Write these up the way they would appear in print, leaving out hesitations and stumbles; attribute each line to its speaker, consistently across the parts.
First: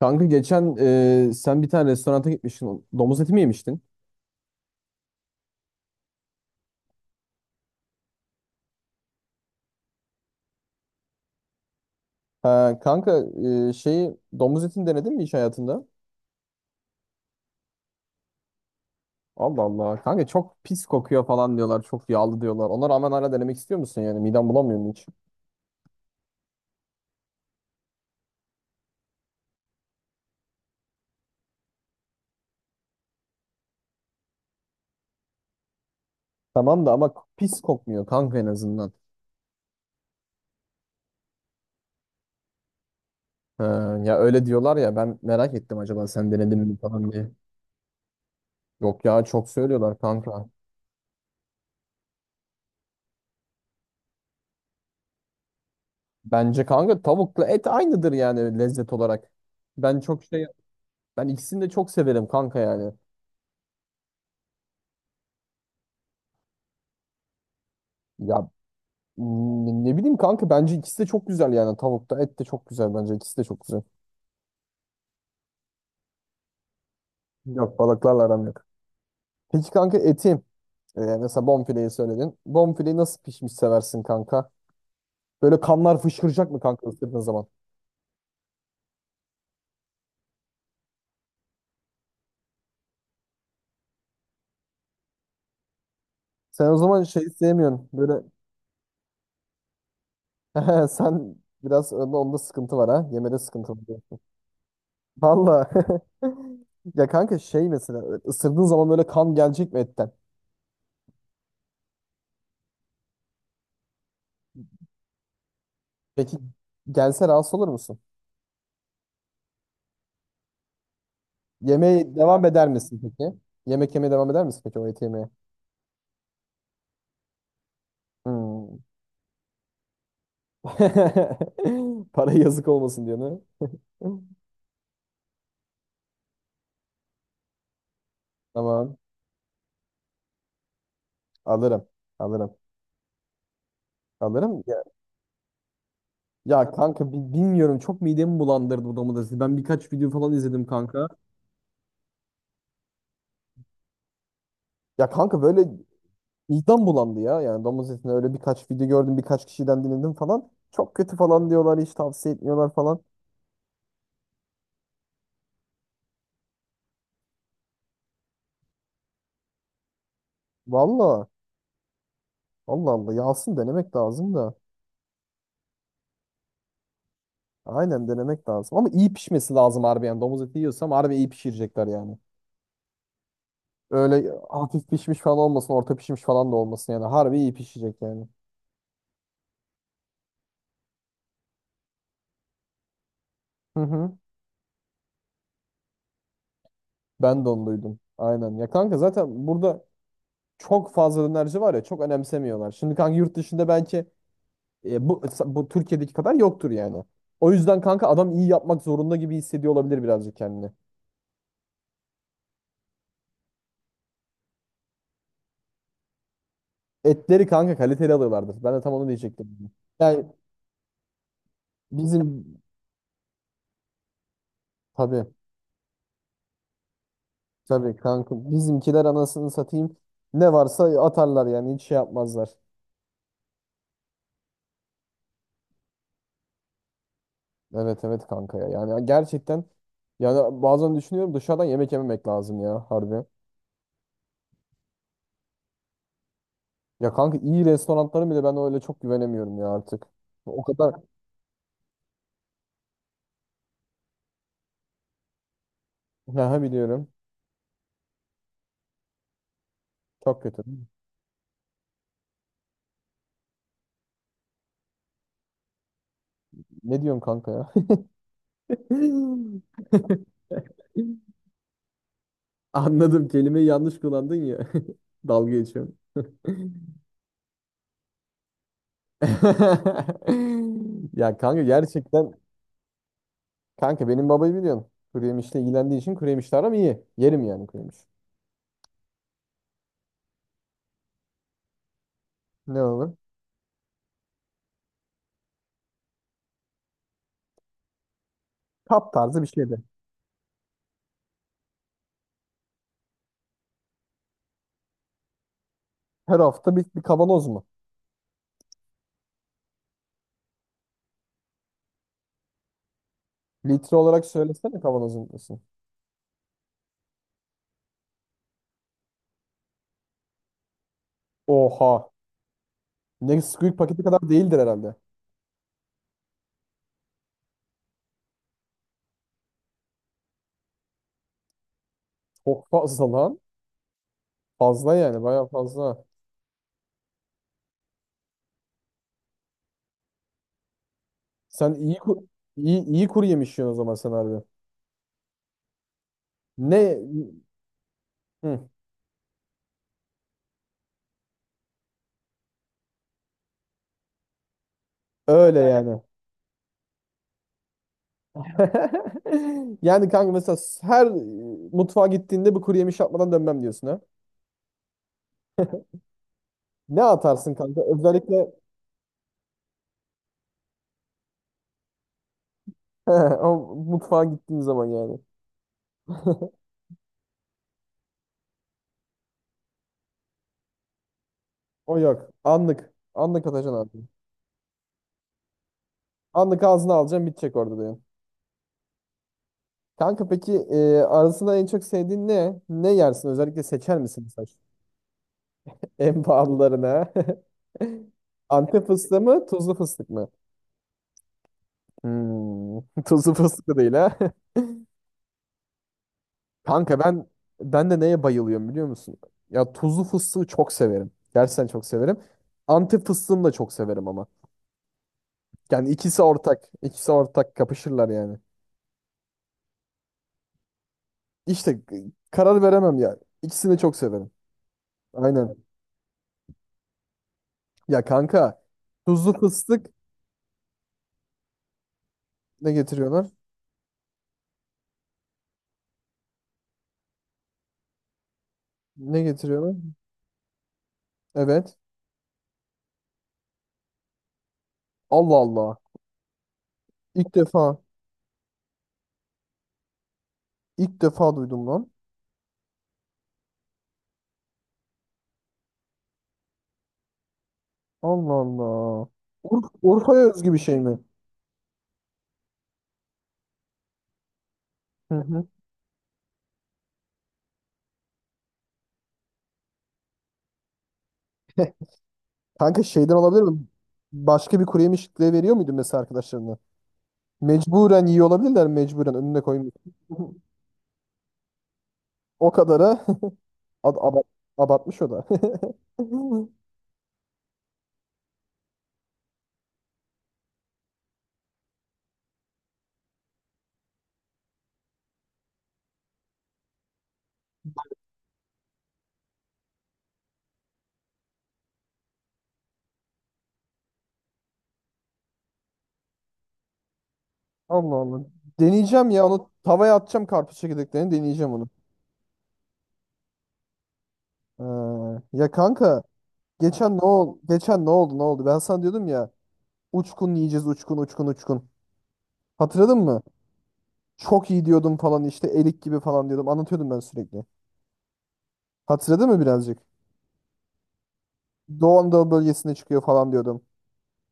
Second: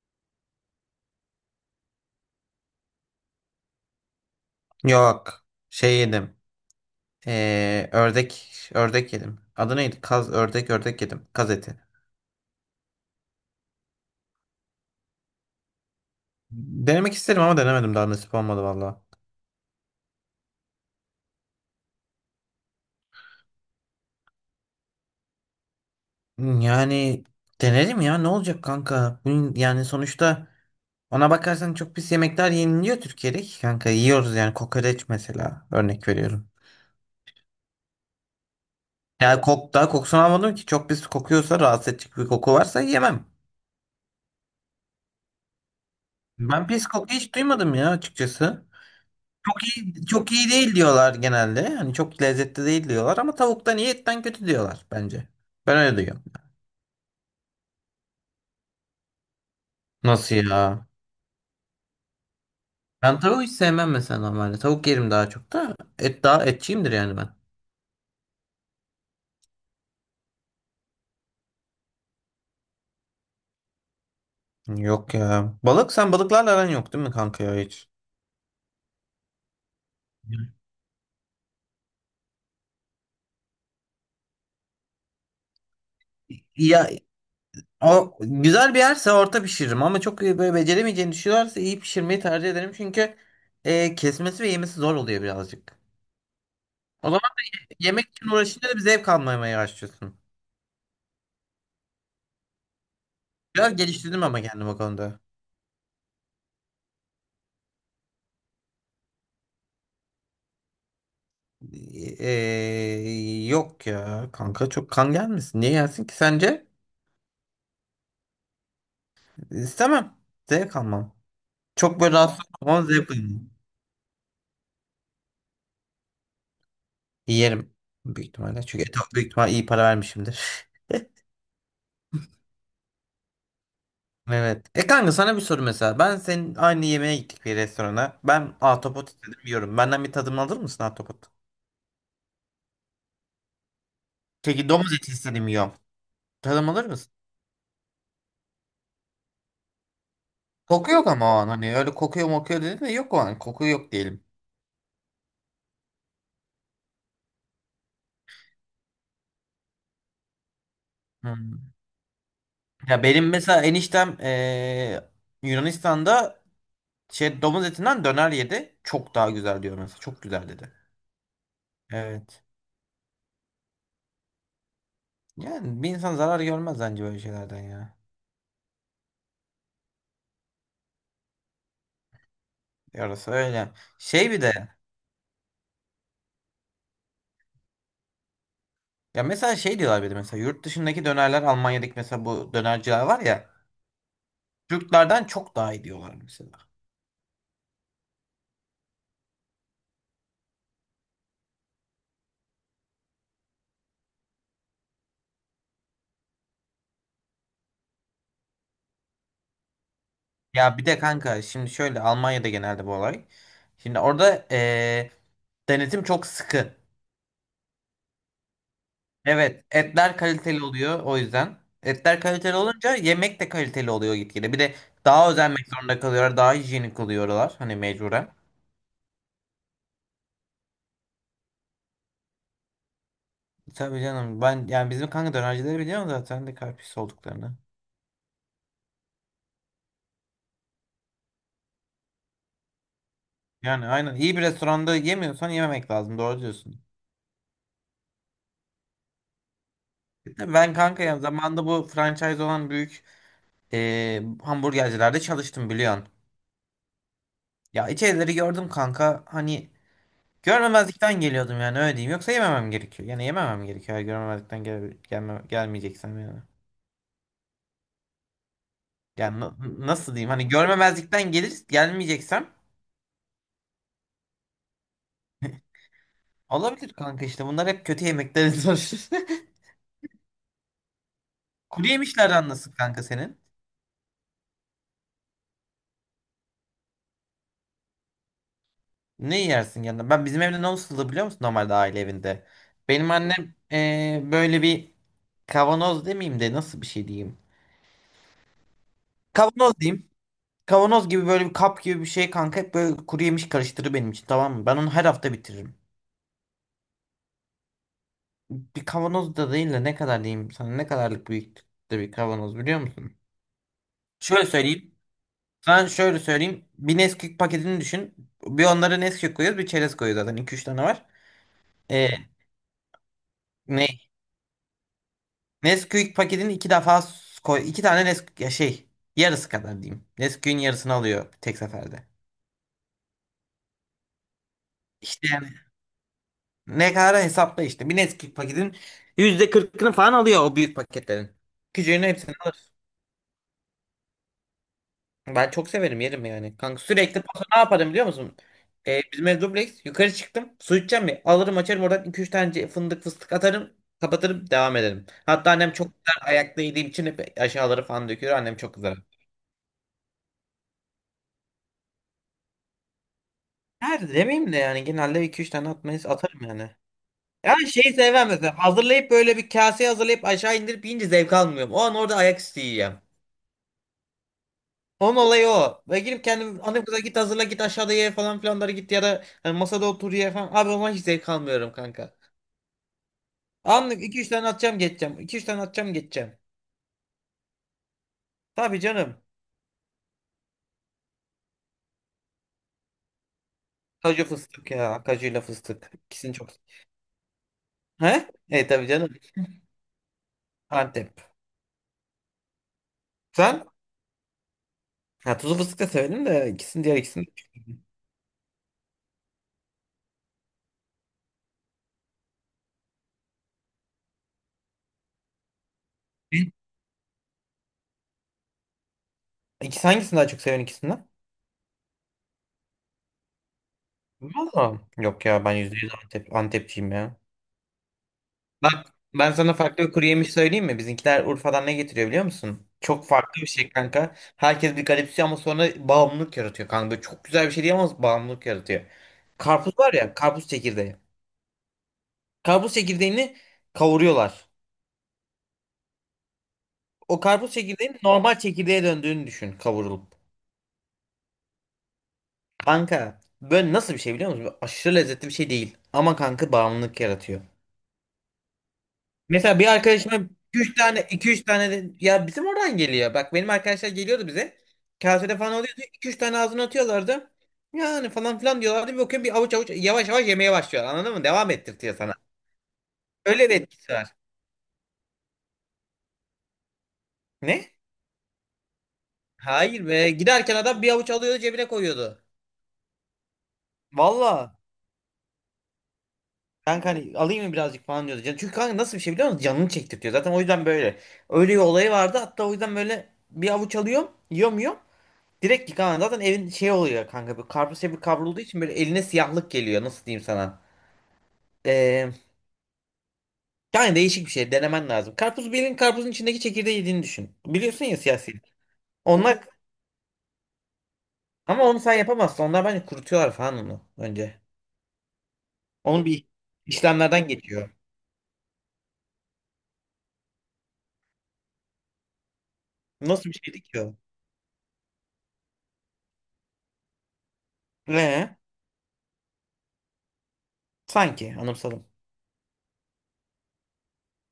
Speaker 1: Kanka geçen sen bir tane restoranta gitmiştin. Domuz eti mi yemiştin?
Speaker 2: Yok. Şey yedim. Ördek yedim. Adı neydi? Kaz ördek yedim. Kaz eti.
Speaker 1: Ha, kanka şeyi domuz etini denedin mi hiç hayatında?
Speaker 2: Denemek isterim ama denemedim daha nasip olmadı valla.
Speaker 1: Allah Allah. Kanka çok pis kokuyor falan diyorlar. Çok yağlı diyorlar. Ona rağmen hala denemek istiyor musun yani? Miden bulamıyor mu hiç?
Speaker 2: Yani denerim ya ne olacak kanka? Yani sonuçta ona bakarsan çok pis yemekler yeniliyor Türkiye'de ki kanka. Yiyoruz yani kokoreç mesela örnek veriyorum.
Speaker 1: Tamam da ama pis kokmuyor kanka en azından.
Speaker 2: Yani daha kokusunu almadım ki çok pis kokuyorsa rahatsız edecek bir koku varsa yemem.
Speaker 1: Ha, ya öyle diyorlar ya ben merak ettim acaba sen denedin
Speaker 2: Ben
Speaker 1: mi
Speaker 2: pis koku
Speaker 1: falan diye.
Speaker 2: hiç duymadım ya açıkçası.
Speaker 1: Yok ya çok söylüyorlar
Speaker 2: Çok
Speaker 1: kanka.
Speaker 2: iyi değil diyorlar genelde. Hani çok lezzetli değil diyorlar ama tavuktan iyi etten kötü diyorlar bence. Ben öyle diyorum.
Speaker 1: Bence kanka tavukla et aynıdır yani lezzet olarak. Ben çok
Speaker 2: Nasıl
Speaker 1: şey
Speaker 2: ya?
Speaker 1: ben ikisini de çok severim kanka yani.
Speaker 2: Ben tavuğu hiç sevmem mesela normalde. Tavuk yerim daha çok da. Et daha etçiyimdir yani ben.
Speaker 1: Ya ne bileyim kanka bence ikisi de çok güzel yani tavuk da et de çok güzel bence ikisi de çok güzel.
Speaker 2: Yok ya. Balık sen balıklarla aran yok değil mi kanka ya
Speaker 1: Yok
Speaker 2: hiç?
Speaker 1: balıklarla aram yok. Peki kanka mesela bonfileyi söyledin. Bonfileyi nasıl pişmiş seversin kanka? Böyle kanlar fışkıracak mı kanka
Speaker 2: Ya
Speaker 1: ısırdığın zaman?
Speaker 2: o güzel bir yerse orta pişiririm ama çok iyi böyle beceremeyeceğini düşünüyorlarsa iyi pişirmeyi tercih ederim çünkü kesmesi ve yemesi zor oluyor birazcık.
Speaker 1: Sen o zaman
Speaker 2: O
Speaker 1: şey
Speaker 2: zaman
Speaker 1: sevmiyorsun.
Speaker 2: yemek
Speaker 1: Böyle
Speaker 2: için uğraşınca da bir zevk almamaya başlıyorsun.
Speaker 1: sen biraz onda sıkıntı var ha. Yemede sıkıntı
Speaker 2: Biraz
Speaker 1: var.
Speaker 2: geliştirdim ama kendim o konuda.
Speaker 1: Valla. Ya kanka şey mesela ısırdığın zaman böyle kan gelecek mi etten?
Speaker 2: Yok ya kanka çok kan gelmesin. Niye gelsin ki
Speaker 1: Peki
Speaker 2: sence?
Speaker 1: gelse rahatsız olur musun?
Speaker 2: İstemem. Zevk almam. Çok
Speaker 1: Yemeğe
Speaker 2: böyle rahatsız
Speaker 1: devam eder
Speaker 2: olmam
Speaker 1: misin
Speaker 2: zevk
Speaker 1: peki?
Speaker 2: almam.
Speaker 1: Yemek yemeye devam eder misin peki o eti yemeye?
Speaker 2: Yerim. Büyük ihtimalle.
Speaker 1: Hmm.
Speaker 2: Çünkü et büyük ihtimalle iyi para vermişimdir.
Speaker 1: Para yazık olmasın diyor ne?
Speaker 2: Evet. E kanka sana bir soru mesela. Ben senin aynı yemeğe gittik bir restorana. Ben
Speaker 1: Tamam.
Speaker 2: ahtapot istedim yiyorum. Benden bir tadım alır mısın ahtapot?
Speaker 1: Alırım. Alırım. Alırım.
Speaker 2: Peki
Speaker 1: Ya.
Speaker 2: domuz eti istedim yiyorum. Tadım
Speaker 1: Ya
Speaker 2: alır
Speaker 1: kanka
Speaker 2: mısın?
Speaker 1: bilmiyorum, çok midemi bulandırdı bu domates. Ben birkaç video falan izledim
Speaker 2: Koku yok
Speaker 1: kanka.
Speaker 2: ama o an hani öyle kokuyor mokuyor dedin de yok o an. Koku yok diyelim.
Speaker 1: Ya kanka böyle vicdan bulandı ya. Yani domuz etini öyle birkaç video gördüm, birkaç kişiden dinledim falan. Çok kötü falan
Speaker 2: Hmm.
Speaker 1: diyorlar, hiç tavsiye etmiyorlar falan.
Speaker 2: Ya benim mesela eniştem Yunanistan'da şey domuz etinden döner yedi. Çok daha güzel diyor mesela. Çok güzel dedi.
Speaker 1: Valla,
Speaker 2: Evet.
Speaker 1: Allah Allah. Yağsın denemek lazım da.
Speaker 2: Yani bir insan zarar görmez bence böyle şeylerden ya.
Speaker 1: Aynen denemek lazım. Ama iyi pişmesi lazım harbi yani. Domuz eti yiyorsam harbi iyi pişirecekler yani.
Speaker 2: Yarası öyle.
Speaker 1: Öyle
Speaker 2: Şey bir de
Speaker 1: hafif pişmiş falan olmasın, orta pişmiş falan da olmasın yani. Harbi iyi pişecek yani.
Speaker 2: ya mesela şey diyorlar bir de mesela yurt dışındaki dönerler Almanya'daki mesela bu dönerciler var ya
Speaker 1: Hı hı.
Speaker 2: Türklerden çok daha iyi diyorlar mesela.
Speaker 1: Ben de onu duydum. Aynen. Ya kanka zaten burada çok fazla dönerci var ya, çok önemsemiyorlar. Şimdi kanka yurt dışında belki bu Türkiye'deki kadar yoktur yani. O yüzden kanka adam iyi yapmak zorunda gibi hissediyor olabilir birazcık kendini.
Speaker 2: Ya bir de kanka şimdi şöyle Almanya'da genelde bu olay. Şimdi orada denetim çok sıkı.
Speaker 1: Etleri kanka kaliteli alıyorlardır. Ben de tam onu diyecektim.
Speaker 2: Evet, etler
Speaker 1: Yani
Speaker 2: kaliteli oluyor o yüzden. Etler kaliteli
Speaker 1: bizim
Speaker 2: olunca yemek de kaliteli oluyor gitgide. Bir de
Speaker 1: tabii
Speaker 2: daha özenmek zorunda kalıyorlar, daha hijyenik oluyorlar hani
Speaker 1: tabii
Speaker 2: mecburen.
Speaker 1: kanka bizimkiler, anasını satayım, ne varsa atarlar yani, hiç şey yapmazlar.
Speaker 2: Tabii canım ben yani bizim kanka dönercileri biliyorum zaten de kalp pis olduklarını.
Speaker 1: Evet evet kanka ya. Yani gerçekten, yani bazen düşünüyorum dışarıdan yemek yememek lazım ya harbi.
Speaker 2: Yani aynen iyi bir restoranda yemiyorsan yememek lazım doğru diyorsun.
Speaker 1: Ya kanka iyi restoranların bile ben öyle çok güvenemiyorum ya artık. O
Speaker 2: Ben
Speaker 1: kadar
Speaker 2: kanka ya zamanında bu franchise olan büyük hamburgercilerde çalıştım biliyorsun.
Speaker 1: ha, biliyorum.
Speaker 2: Ya içerileri gördüm kanka hani
Speaker 1: Çok kötü.
Speaker 2: görmemezlikten geliyordum yani öyle diyeyim. Yoksa yememem gerekiyor. Yani yememem gerekiyor. Eğer görmemezlikten gelmeyeceksem yani.
Speaker 1: Ne diyorum kanka ya?
Speaker 2: Yani nasıl diyeyim? Hani görmemezlikten gelmeyeceksem
Speaker 1: Anladım. Kelimeyi yanlış kullandın ya. Dalga geçiyorum.
Speaker 2: olabilir kanka işte. Bunlar hep kötü yemeklerin sonuçları.
Speaker 1: Ya kanka
Speaker 2: Kuru
Speaker 1: gerçekten,
Speaker 2: yemişlerden nasıl kanka senin?
Speaker 1: kanka benim babayı biliyorsun. Kuru yemişle ilgilendiği için kuru yemişle aram iyi. Yerim yani kuru yemiş.
Speaker 2: Ne yersin yanında? Ben bizim evde ne olurdu biliyor musun? Normalde aile evinde.
Speaker 1: Ne
Speaker 2: Benim
Speaker 1: olur?
Speaker 2: annem böyle bir kavanoz demeyeyim de nasıl bir şey diyeyim.
Speaker 1: Kap tarzı bir
Speaker 2: Kavanoz
Speaker 1: şeydi.
Speaker 2: diyeyim. Kavanoz gibi böyle bir kap gibi bir şey kanka hep böyle kuru yemiş karıştırır benim için, tamam mı? Ben onu her hafta bitiririm.
Speaker 1: Her hafta bir kavanoz mu?
Speaker 2: Bir kavanoz da değil de ne kadar diyeyim sana, ne kadarlık büyüklükte bir kavanoz biliyor musun?
Speaker 1: Litre olarak
Speaker 2: Şöyle
Speaker 1: söylesene,
Speaker 2: söyleyeyim.
Speaker 1: kavanozun nasıl?
Speaker 2: Sana şöyle söyleyeyim. Bir Nesquik paketini düşün. Bir onlara Nesquik koyuyoruz bir çerez koyuyoruz zaten. İki üç tane var.
Speaker 1: Oha.
Speaker 2: Ee,
Speaker 1: Ne squeak
Speaker 2: ne?
Speaker 1: paketi kadar değildir herhalde.
Speaker 2: Nesquik paketini iki defa koy. İki tane Nesquik ya şey yarısı kadar diyeyim. Nesquik'in yarısını alıyor tek seferde.
Speaker 1: Çok fazla lan. Fazla yani,
Speaker 2: İşte
Speaker 1: bayağı
Speaker 2: yani
Speaker 1: fazla.
Speaker 2: ne kadar hesapla işte. Bir Nesquik paketin %40'ını falan alıyor o büyük paketlerin.
Speaker 1: Sen iyi
Speaker 2: Küçüğünü
Speaker 1: ku-
Speaker 2: hepsini alır.
Speaker 1: iyi, iyi kuru yemiş yiyorsun o zaman sen harbi.
Speaker 2: Ben çok severim yerim yani. Kanka
Speaker 1: Ne
Speaker 2: sürekli paso ne yaparım biliyor musun?
Speaker 1: Hı,
Speaker 2: Bizim ev dubleks. Yukarı çıktım. Su içeceğim mi? Alırım açarım oradan iki üç tane fındık fıstık atarım. Kapatırım devam ederim. Hatta
Speaker 1: öyle
Speaker 2: annem çok
Speaker 1: yani.
Speaker 2: güzel ayakta yediğim için hep aşağıları falan döküyor. Annem çok güzel.
Speaker 1: Yani kanka mesela her mutfağa gittiğinde bir kuru yemiş yapmadan dönmem diyorsun
Speaker 2: Her
Speaker 1: ha.
Speaker 2: demeyeyim de yani genelde iki üç tane atmayı atarım yani.
Speaker 1: Ne atarsın
Speaker 2: Yani
Speaker 1: kanka?
Speaker 2: şeyi sevmem
Speaker 1: Özellikle
Speaker 2: mesela hazırlayıp böyle bir kaseye hazırlayıp aşağı indirip yiyince zevk almıyorum. O an orada ayak üstü yiyeceğim.
Speaker 1: o mutfağa gittiğin zaman
Speaker 2: Onun
Speaker 1: yani.
Speaker 2: olayı o. Ve girip kendim annem kıza git hazırla git aşağıda ye falan filanları git ya da hani masada otur ye falan. Abi ama hiç zevk almıyorum
Speaker 1: O
Speaker 2: kanka.
Speaker 1: yok. Anlık. Anlık atacaksın
Speaker 2: Anlık
Speaker 1: abi.
Speaker 2: iki üç tane atacağım geçeceğim. 2 üç tane atacağım geçeceğim.
Speaker 1: Anlık ağzına alacaksın, bitecek orada diyorsun.
Speaker 2: Tabii canım.
Speaker 1: Kanka peki arasında en çok sevdiğin ne? Ne yersin? Özellikle seçer misin
Speaker 2: Kaju
Speaker 1: mesela?
Speaker 2: fıstık ya. Kajuyla fıstık.
Speaker 1: En
Speaker 2: İkisini çok.
Speaker 1: pahalılarına.
Speaker 2: He? E
Speaker 1: Antep
Speaker 2: tabii canım.
Speaker 1: fıstığı mı? Tuzlu fıstık mı?
Speaker 2: Antep.
Speaker 1: Hmm, tuzlu
Speaker 2: Sen?
Speaker 1: fıstık da değil ha.
Speaker 2: Ha, tuzlu fıstık da severim de ikisini diğer
Speaker 1: Kanka ben
Speaker 2: ikisini de çok severim.
Speaker 1: ben de neye bayılıyorum biliyor musun? Ya tuzlu fıstığı çok severim. Gerçekten çok severim. Antep fıstığını da çok severim ama. Yani ikisi
Speaker 2: Hı?
Speaker 1: ortak. İkisi ortak, kapışırlar yani.
Speaker 2: İkisi hangisini daha çok seviyorsun ikisinden?
Speaker 1: İşte karar veremem ya. İkisini de çok severim.
Speaker 2: Valla. Yok ya ben
Speaker 1: Aynen.
Speaker 2: %100 Antepçiyim ya.
Speaker 1: Ya kanka
Speaker 2: Bak
Speaker 1: tuzlu
Speaker 2: ben sana farklı
Speaker 1: fıstık,
Speaker 2: bir kuru yemiş söyleyeyim mi? Bizimkiler Urfa'dan ne getiriyor biliyor musun?
Speaker 1: ne
Speaker 2: Çok
Speaker 1: getiriyorlar?
Speaker 2: farklı bir şey kanka. Herkes bir garipsiyor ama sonra bağımlılık yaratıyor kanka. Böyle çok güzel bir şey değil ama bağımlılık yaratıyor.
Speaker 1: Ne getiriyorlar?
Speaker 2: Karpuz var ya, karpuz çekirdeği.
Speaker 1: Evet.
Speaker 2: Karpuz çekirdeğini kavuruyorlar.
Speaker 1: Allah Allah.
Speaker 2: O
Speaker 1: İlk
Speaker 2: karpuz
Speaker 1: defa
Speaker 2: çekirdeğinin normal çekirdeğe döndüğünü düşün kavurulup.
Speaker 1: ilk defa duydum lan.
Speaker 2: Kanka böyle nasıl bir şey biliyor musun? Böyle aşırı lezzetli bir şey değil. Ama kanka bağımlılık yaratıyor.
Speaker 1: Allah Allah.
Speaker 2: Mesela bir arkadaşıma
Speaker 1: Urfa'ya özgü bir
Speaker 2: 2-3
Speaker 1: şey mi?
Speaker 2: tane 2-3 tane de, ya bizim oradan geliyor. Bak benim arkadaşlar geliyordu bize.
Speaker 1: Hı
Speaker 2: Kasede
Speaker 1: hı.
Speaker 2: falan oluyordu. 2-3 tane ağzına atıyorlardı. Yani falan filan diyorlardı. Bir bakıyorum bir avuç avuç yavaş yavaş yemeye başlıyor. Anladın mı? Devam ettirtiyor sana.
Speaker 1: Kanka şeyden olabilir
Speaker 2: Öyle bir
Speaker 1: mi?
Speaker 2: etkisi var.
Speaker 1: Başka bir kuru yemişliğe veriyor muydun mesela arkadaşlarına?
Speaker 2: Ne?
Speaker 1: Mecburen yiyor olabilirler, mecburen önüne koymuş.
Speaker 2: Hayır be. Giderken adam bir avuç alıyordu cebine koyuyordu.
Speaker 1: O kadara ad- aba-
Speaker 2: Valla.
Speaker 1: abartmış o da.
Speaker 2: Kanka hani alayım mı birazcık falan diyordu. Çünkü kanka nasıl bir şey biliyor musun? Canını çektirtiyor. Zaten o yüzden böyle. Öyle bir olayı vardı. Hatta o yüzden böyle bir avuç alıyorum. Yiyorum yiyorum. Direkt yıkanan zaten evin şey oluyor kanka. Bir karpuz şey bir kavrulduğu için böyle eline siyahlık geliyor. Nasıl diyeyim sana? Ee, yani değişik bir şey. Denemen lazım. Karpuz bir elin karpuzun içindeki çekirdeği yediğini düşün. Biliyorsun
Speaker 1: Allah
Speaker 2: ya siyah
Speaker 1: Allah.
Speaker 2: silik.
Speaker 1: Deneyeceğim ya,
Speaker 2: Onlar
Speaker 1: onu tavaya atacağım karpuz çekirdeklerini, deneyeceğim
Speaker 2: ama
Speaker 1: onu.
Speaker 2: onu sen yapamazsın. Onlar bence kurutuyorlar falan onu önce.
Speaker 1: Ya kanka,
Speaker 2: Onun bir
Speaker 1: geçen ne
Speaker 2: işlemlerden
Speaker 1: oldu?
Speaker 2: geçiyor.
Speaker 1: Geçen ne oldu? Ne oldu? Ben sana diyordum ya, uçkun yiyeceğiz uçkun uçkun uçkun. Hatırladın mı?
Speaker 2: Nasıl bir şeydi ki o?
Speaker 1: Çok iyi diyordum falan, işte erik gibi falan diyordum. Anlatıyordum ben sürekli.
Speaker 2: Ee,
Speaker 1: Hatırladın mı birazcık?
Speaker 2: sanki anımsadım.
Speaker 1: Doğu Anadolu bölgesinde çıkıyor falan diyordum.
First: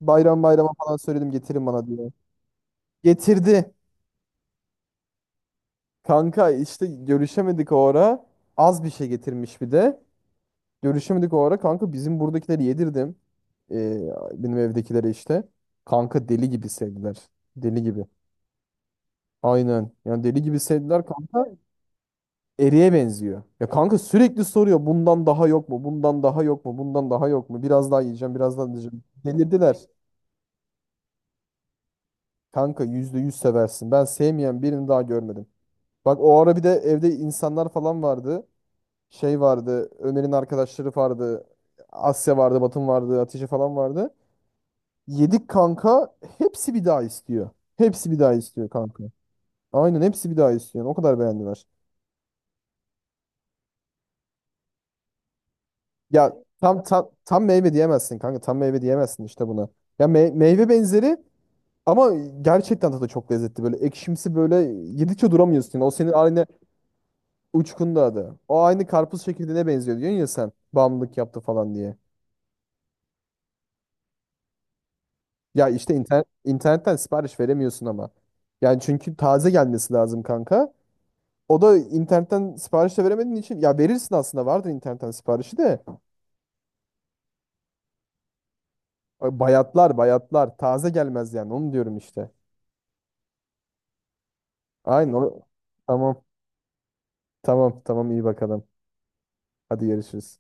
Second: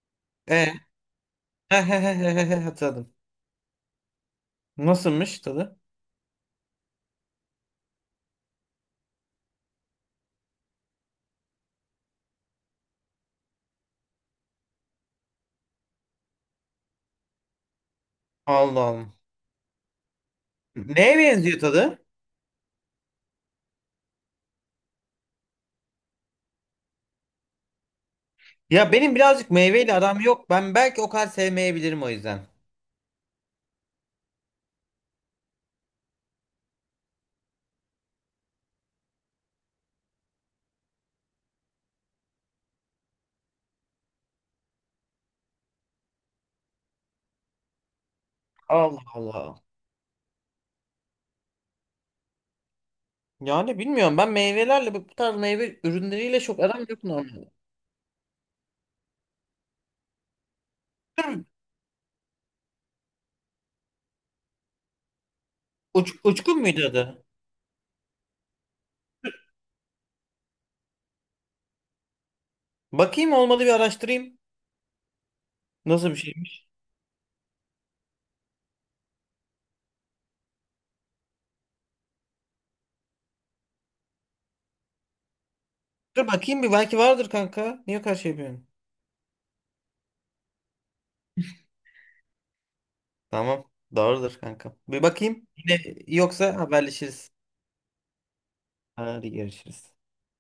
Speaker 1: Bayram bayrama
Speaker 2: Ee,
Speaker 1: falan söyledim getirin bana diye.
Speaker 2: hatırladım.
Speaker 1: Getirdi.
Speaker 2: Nasılmış tadı?
Speaker 1: Kanka işte görüşemedik o ara. Az bir şey getirmiş bir de. Görüşemedik o ara. Kanka bizim buradakileri yedirdim. Ee, benim evdekileri işte. Kanka deli gibi sevdiler. Deli gibi.
Speaker 2: Allah Allah.
Speaker 1: Aynen. Yani deli gibi sevdiler
Speaker 2: Neye
Speaker 1: kanka.
Speaker 2: benziyor tadı?
Speaker 1: Eriye benziyor. Ya kanka sürekli soruyor. Bundan daha yok mu? Bundan daha yok mu? Bundan daha yok mu? Biraz daha yiyeceğim. Biraz daha
Speaker 2: Ya
Speaker 1: yiyeceğim.
Speaker 2: benim birazcık
Speaker 1: Delirdiler.
Speaker 2: meyveyle aram yok. Ben belki o kadar sevmeyebilirim o yüzden.
Speaker 1: Kanka 100% seversin. Ben sevmeyen birini daha görmedim. Bak o ara bir de evde insanlar falan vardı. Şey vardı, Ömer'in arkadaşları vardı. Asya vardı, Batın vardı, Hatice falan vardı. Yedik kanka. Hepsi bir daha istiyor. Hepsi bir daha istiyor kanka.
Speaker 2: Allah Allah.
Speaker 1: Aynen, hepsi bir daha istiyor. O kadar beğendiler.
Speaker 2: Yani bilmiyorum ben meyvelerle bu tarz meyve
Speaker 1: Ya
Speaker 2: ürünleriyle çok
Speaker 1: tam
Speaker 2: aram yok
Speaker 1: tam, tam
Speaker 2: normalde.
Speaker 1: meyve diyemezsin kanka. Tam meyve diyemezsin işte buna. Ya meyve benzeri,
Speaker 2: Dur,
Speaker 1: ama gerçekten tadı çok lezzetli. Böyle ekşimsi, böyle yedikçe duramıyorsun. O senin aynı
Speaker 2: uçkun muydu adı?
Speaker 1: uçkunda adı. O aynı karpuz çekirdeğine benziyor diyorsun ya sen. Bağımlılık yaptı falan diye.
Speaker 2: Bakayım olmadı bir araştırayım.
Speaker 1: Ya işte
Speaker 2: Nasıl bir
Speaker 1: internet,
Speaker 2: şeymiş?
Speaker 1: internetten sipariş veremiyorsun ama. Yani çünkü taze gelmesi lazım kanka. O da internetten sipariş de veremediğin için, ya verirsin aslında, vardır internetten siparişi de,
Speaker 2: Dur bakayım bir belki vardır kanka. Niye karşı yapıyorsun?
Speaker 1: bayatlar bayatlar, taze gelmez yani, onu diyorum işte.
Speaker 2: Tamam. Doğrudur kanka. Bir
Speaker 1: Aynen.
Speaker 2: bakayım. Yine
Speaker 1: Tamam,
Speaker 2: yoksa haberleşiriz.
Speaker 1: tamam, tamam, iyi bakalım.
Speaker 2: Hadi
Speaker 1: Hadi
Speaker 2: görüşürüz.
Speaker 1: görüşürüz.